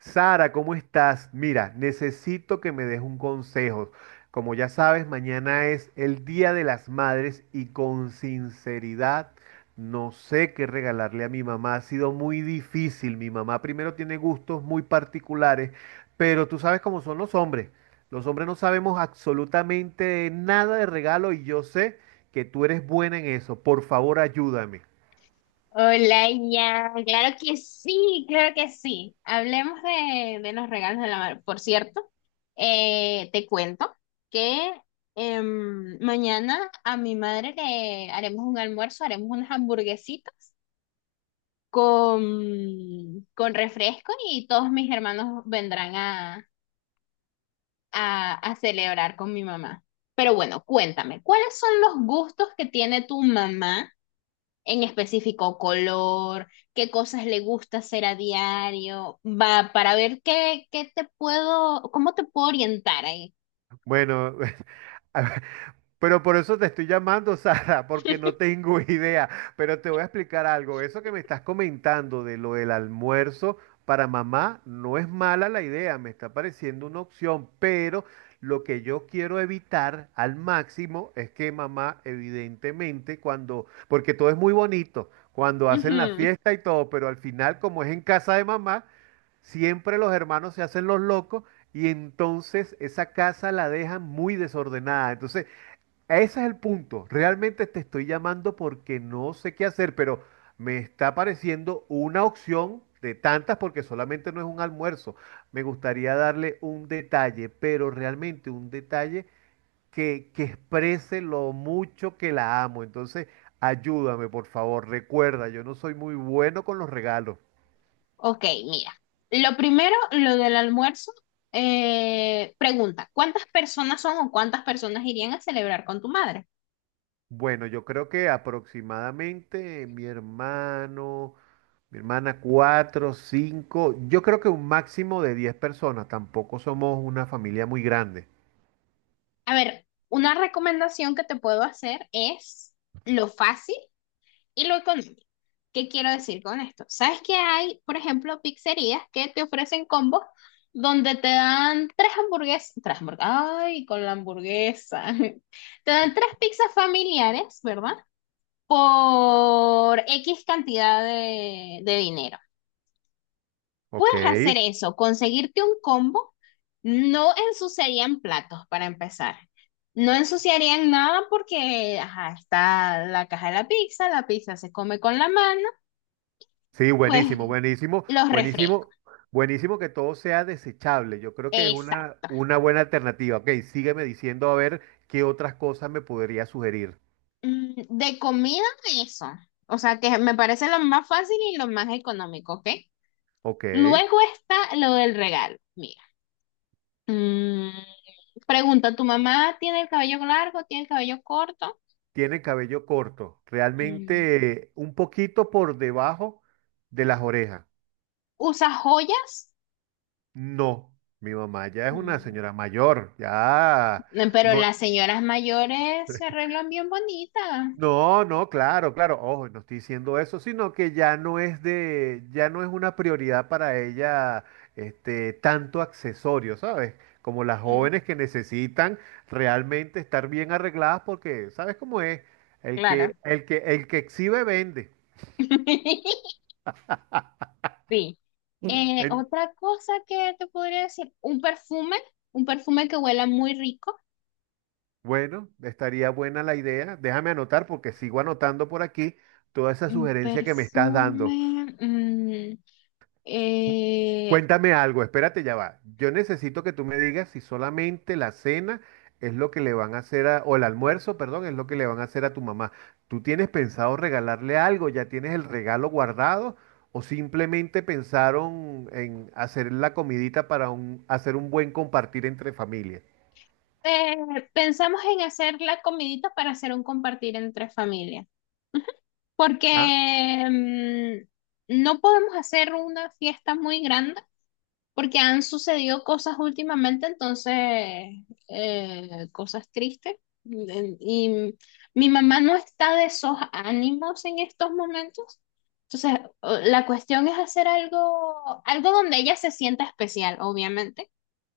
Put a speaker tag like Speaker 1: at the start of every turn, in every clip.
Speaker 1: Sara, ¿cómo estás? Mira, necesito que me des un consejo. Como ya sabes, mañana es el Día de las Madres y con sinceridad no sé qué regalarle a mi mamá. Ha sido muy difícil. Mi mamá primero tiene gustos muy particulares, pero tú sabes cómo son los hombres. Los hombres no sabemos absolutamente nada de regalo y yo sé que tú eres buena en eso. Por favor, ayúdame.
Speaker 2: Hola, ya, claro que sí, claro que sí. Hablemos de los regalos de la madre. Por cierto, te cuento que mañana a mi madre le haremos un almuerzo, haremos unas hamburguesitas con refresco y todos mis hermanos vendrán a celebrar con mi mamá. Pero bueno, cuéntame, ¿cuáles son los gustos que tiene tu mamá? En específico color, qué cosas le gusta hacer a diario, va, para ver cómo te puedo orientar ahí.
Speaker 1: Bueno, a pero por eso te estoy llamando, Sara, porque no tengo idea. Pero te voy a explicar algo. Eso que me estás comentando de lo del almuerzo para mamá, no es mala la idea, me está pareciendo una opción, pero lo que yo quiero evitar al máximo es que mamá, evidentemente, cuando, porque todo es muy bonito, cuando hacen la
Speaker 2: Ujú.
Speaker 1: fiesta y todo, pero al final, como es en casa de mamá, siempre los hermanos se hacen los locos y entonces esa casa la dejan muy desordenada. Entonces, ese es el punto. Realmente te estoy llamando porque no sé qué hacer, pero me está pareciendo una opción de tantas porque solamente no es un almuerzo. Me gustaría darle un detalle, pero realmente un detalle que exprese lo mucho que la amo. Entonces, ayúdame, por favor. Recuerda, yo no soy muy bueno con los regalos.
Speaker 2: Ok, mira. Lo primero, lo del almuerzo. Pregunta, ¿cuántas personas son o cuántas personas irían a celebrar con tu madre?
Speaker 1: Bueno, yo creo que aproximadamente mi hermano, mi hermana, cuatro, cinco, yo creo que un máximo de 10 personas. Tampoco somos una familia muy grande.
Speaker 2: A ver, una recomendación que te puedo hacer es lo fácil y lo económico. ¿Qué quiero decir con esto? ¿Sabes que hay, por ejemplo, pizzerías que te ofrecen combos donde te dan tres hamburguesas, ay, con la hamburguesa, te dan tres pizzas familiares, ¿verdad? Por X cantidad de dinero.
Speaker 1: Ok.
Speaker 2: Puedes hacer eso, conseguirte un combo, no ensuciarían platos para empezar. No ensuciarían nada porque, ajá, está la caja de la pizza se come con la mano,
Speaker 1: Sí,
Speaker 2: pues
Speaker 1: buenísimo, buenísimo,
Speaker 2: los refrescos.
Speaker 1: buenísimo, buenísimo que todo sea desechable. Yo creo que es una,
Speaker 2: Exacto.
Speaker 1: una buena alternativa. Ok, sígueme diciendo a ver qué otras cosas me podría sugerir.
Speaker 2: De comida, eso. O sea, que me parece lo más fácil y lo más económico, ¿ok?
Speaker 1: Ok.
Speaker 2: Luego está lo del regalo. Mira. Mm, Pregunta, ¿tu mamá tiene el cabello largo? ¿Tiene el cabello corto?
Speaker 1: Tiene cabello corto,
Speaker 2: Mm,
Speaker 1: realmente un poquito por debajo de las orejas.
Speaker 2: ¿usa joyas?
Speaker 1: No, mi mamá ya es una
Speaker 2: Mm,
Speaker 1: señora mayor, ya
Speaker 2: pero
Speaker 1: no,
Speaker 2: las señoras mayores se arreglan bien bonitas.
Speaker 1: no, no, claro, claro, ojo, no estoy diciendo eso, sino que ya no es de, ya no es una prioridad para ella, este, tanto accesorio, ¿sabes? Como las
Speaker 2: Mm,
Speaker 1: jóvenes que necesitan realmente estar bien arregladas porque, ¿sabes cómo es? El que,
Speaker 2: claro.
Speaker 1: el que, el que exhibe vende.
Speaker 2: Sí.
Speaker 1: En-
Speaker 2: Otra cosa que te podría decir, un perfume que huela muy rico.
Speaker 1: bueno, estaría buena la idea. Déjame anotar porque sigo anotando por aquí toda esa
Speaker 2: Un
Speaker 1: sugerencia que me estás dando.
Speaker 2: perfume. Eh,
Speaker 1: Cuéntame algo, espérate, ya va. Yo necesito que tú me digas si solamente la cena es lo que le van a hacer a, o el almuerzo, perdón, es lo que le van a hacer a tu mamá. ¿Tú tienes pensado regalarle algo? ¿Ya tienes el regalo guardado? ¿O simplemente pensaron en hacer la comidita para un- hacer un buen compartir entre familias?
Speaker 2: Pensamos en hacer la comidita para hacer un compartir entre familias, porque
Speaker 1: Ah,
Speaker 2: no podemos hacer una fiesta muy grande. Porque han sucedido cosas últimamente, entonces, cosas tristes. Y mi mamá no está de esos ánimos en estos momentos. Entonces, o- la cuestión es hacer algo, algo donde ella se sienta especial, obviamente,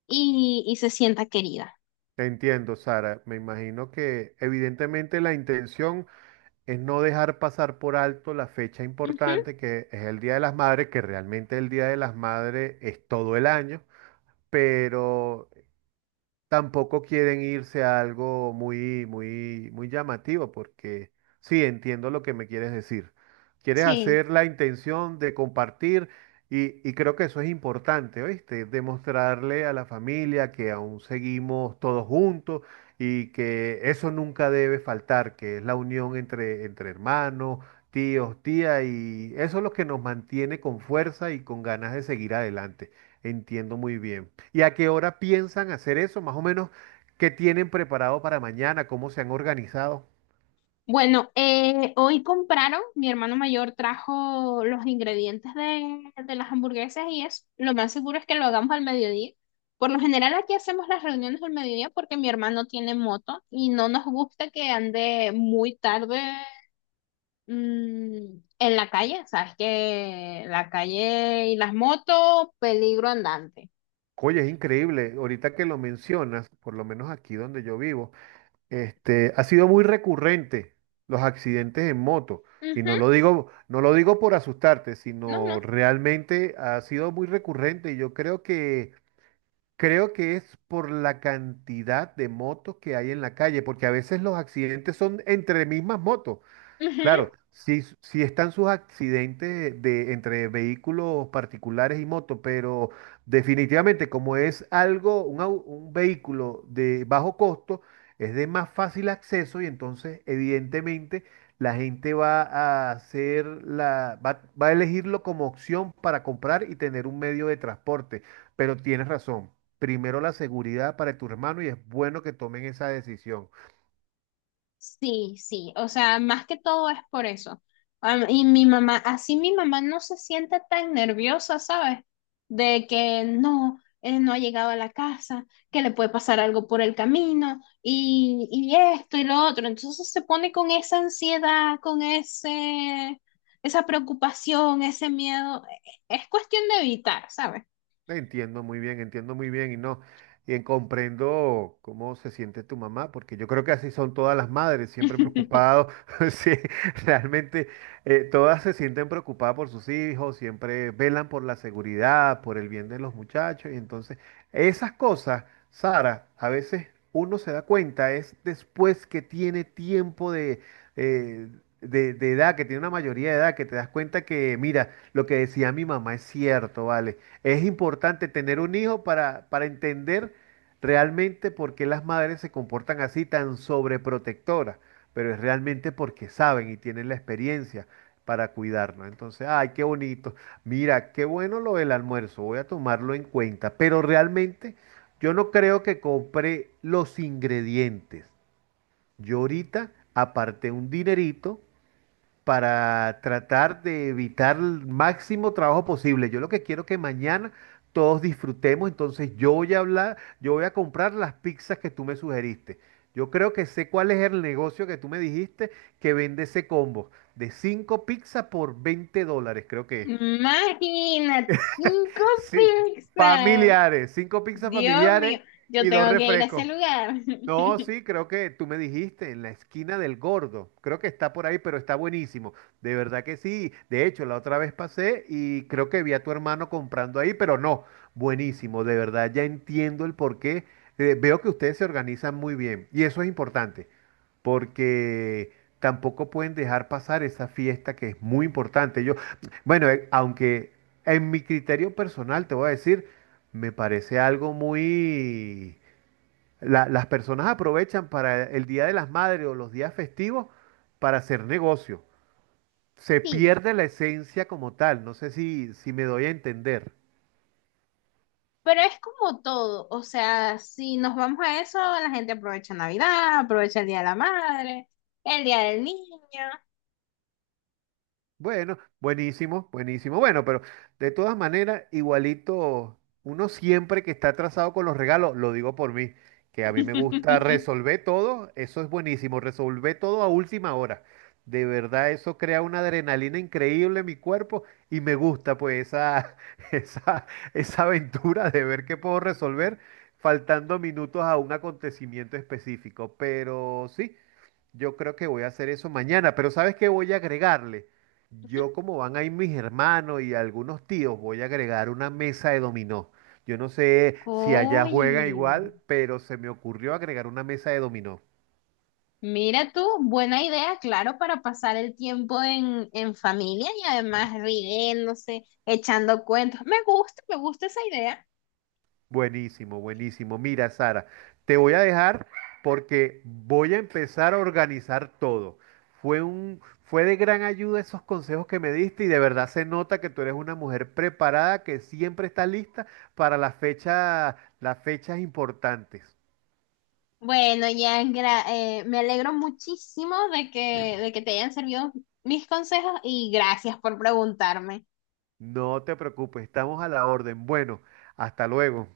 Speaker 2: y se sienta querida.
Speaker 1: te entiendo, Sara. Me imagino que evidentemente la intención es no dejar pasar por alto la fecha
Speaker 2: Ujú.
Speaker 1: importante que es el Día de las Madres, que realmente el Día de las Madres es todo el año, pero tampoco quieren irse a algo muy, muy, muy llamativo, porque sí, entiendo lo que me quieres decir. Quieres
Speaker 2: Sí.
Speaker 1: hacer la intención de compartir y creo que eso es importante, ¿oíste? Demostrarle a la familia que aún seguimos todos juntos y que eso nunca debe faltar, que es la unión entre hermanos, tíos, tías, y eso es lo que nos mantiene con fuerza y con ganas de seguir adelante. Entiendo muy bien. ¿Y a qué hora piensan hacer eso? Más o menos, ¿qué tienen preparado para mañana? ¿Cómo se han organizado?
Speaker 2: Bueno, hoy compraron, mi hermano mayor trajo los ingredientes de las hamburguesas y es lo más seguro es que lo hagamos al mediodía. Por lo general aquí hacemos las reuniones al mediodía porque mi hermano tiene moto y no nos gusta que ande muy tarde en la calle. Sabes que la calle y las motos, peligro andante.
Speaker 1: Oye, es increíble. Ahorita que lo mencionas, por lo menos aquí donde yo vivo, este, ha sido muy recurrente los accidentes en moto. Y
Speaker 2: Ujú,
Speaker 1: no lo digo por asustarte,
Speaker 2: no,
Speaker 1: sino
Speaker 2: no.
Speaker 1: realmente ha sido muy recurrente. Y yo creo que es por la cantidad de motos que hay en la calle, porque a veces los accidentes son entre mismas motos.
Speaker 2: Ujú.
Speaker 1: Claro, sí, sí están sus accidentes de, entre vehículos particulares y motos, pero definitivamente como es algo, un vehículo de bajo costo, es de más fácil acceso y entonces evidentemente la gente va a hacer la, va, va a elegirlo como opción para comprar y tener un medio de transporte. Pero tienes razón, primero la seguridad para tu hermano y es bueno que tomen esa decisión.
Speaker 2: Sí, sí, o sea, más que todo es por eso. Am- Y mi mamá, así mi mamá no se siente tan nerviosa, ¿sabes? De que no, no ha llegado a la casa, que le puede pasar algo por el camino y esto y lo otro. Entonces se pone con esa ansiedad, esa preocupación, ese miedo. E- Es cuestión de evitar, ¿sabes?
Speaker 1: Entiendo muy bien y no, y comprendo cómo se siente tu mamá, porque yo creo que así son todas las madres, siempre preocupados, sí, realmente todas se sienten preocupadas por sus hijos, siempre velan por la seguridad, por el bien de los muchachos, y entonces esas cosas, Sara, a veces uno se da cuenta, es después que tiene tiempo eh, de edad, que tiene una mayoría de edad, que te das cuenta que, mira, lo que decía mi mamá es cierto, ¿vale? Es importante tener un hijo para entender realmente por qué las madres se comportan así tan sobreprotectoras, pero es realmente porque saben y tienen la experiencia para cuidarnos. Entonces, ay, qué bonito. Mira, qué bueno lo del almuerzo, voy a tomarlo en cuenta, pero realmente yo no creo que compre los ingredientes. Yo ahorita aparté un dinerito para tratar de evitar el máximo trabajo posible. Yo lo que quiero que mañana todos disfrutemos, entonces yo voy a hablar, yo voy a comprar las pizzas que tú me sugeriste. Yo creo que sé cuál es el negocio que tú me dijiste que vende ese combo de 5 pizzas por $20, creo que es.
Speaker 2: Imagínate, cinco
Speaker 1: Sí,
Speaker 2: pizzas.
Speaker 1: familiares, 5 pizzas
Speaker 2: Dios
Speaker 1: familiares
Speaker 2: mío, yo
Speaker 1: y dos
Speaker 2: tengo que ir a ese
Speaker 1: refrescos.
Speaker 2: lugar.
Speaker 1: No, sí, creo que tú me dijiste en la esquina del Gordo. Creo que está por ahí, pero está buenísimo. De verdad que sí. De hecho, la otra vez pasé y creo que vi a tu hermano comprando ahí, pero no, buenísimo. De verdad, ya entiendo el porqué. Veo que ustedes se organizan muy bien y eso es importante, porque tampoco pueden dejar pasar esa fiesta que es muy importante. Yo, bueno, aunque en mi criterio personal te voy a decir, me parece algo muy las personas aprovechan para el Día de las Madres o los días festivos para hacer negocio. Se
Speaker 2: Sí,
Speaker 1: pierde la esencia como tal. No sé si me doy a entender.
Speaker 2: pero es como todo, o sea, si nos vamos a eso, la gente aprovecha Navidad, aprovecha el Día de la Madre, el Día del Niño.
Speaker 1: Bueno, buenísimo, buenísimo. Bueno, pero de todas maneras, igualito, uno siempre que está atrasado con los regalos, lo digo por mí, que a mí me gusta resolver todo, eso es buenísimo, resolver todo a última hora. De verdad, eso crea una adrenalina increíble en mi cuerpo y me gusta pues esa, esa, esa aventura de ver qué puedo resolver faltando minutos a un acontecimiento específico. Pero sí. Yo creo que voy a hacer eso mañana, pero ¿sabes qué voy a agregarle? Yo como van ahí mis hermanos y algunos tíos, voy a agregar una mesa de dominó. Yo no sé si allá juega
Speaker 2: Uy,
Speaker 1: igual, pero se me ocurrió agregar una mesa de dominó.
Speaker 2: mira tú, buena idea, claro, para pasar el tiempo en familia y además riéndose, echando cuentos. Me gusta esa idea.
Speaker 1: Buenísimo, buenísimo. Mira, Sara, te voy a dejar porque voy a empezar a organizar todo. Fue de gran ayuda esos consejos que me diste y de verdad se nota que tú eres una mujer preparada que siempre está lista para las fechas importantes.
Speaker 2: Bueno, ya gra- me alegro muchísimo de que te hayan servido mis consejos y gracias por preguntarme.
Speaker 1: No te preocupes, estamos a la orden. Bueno, hasta luego.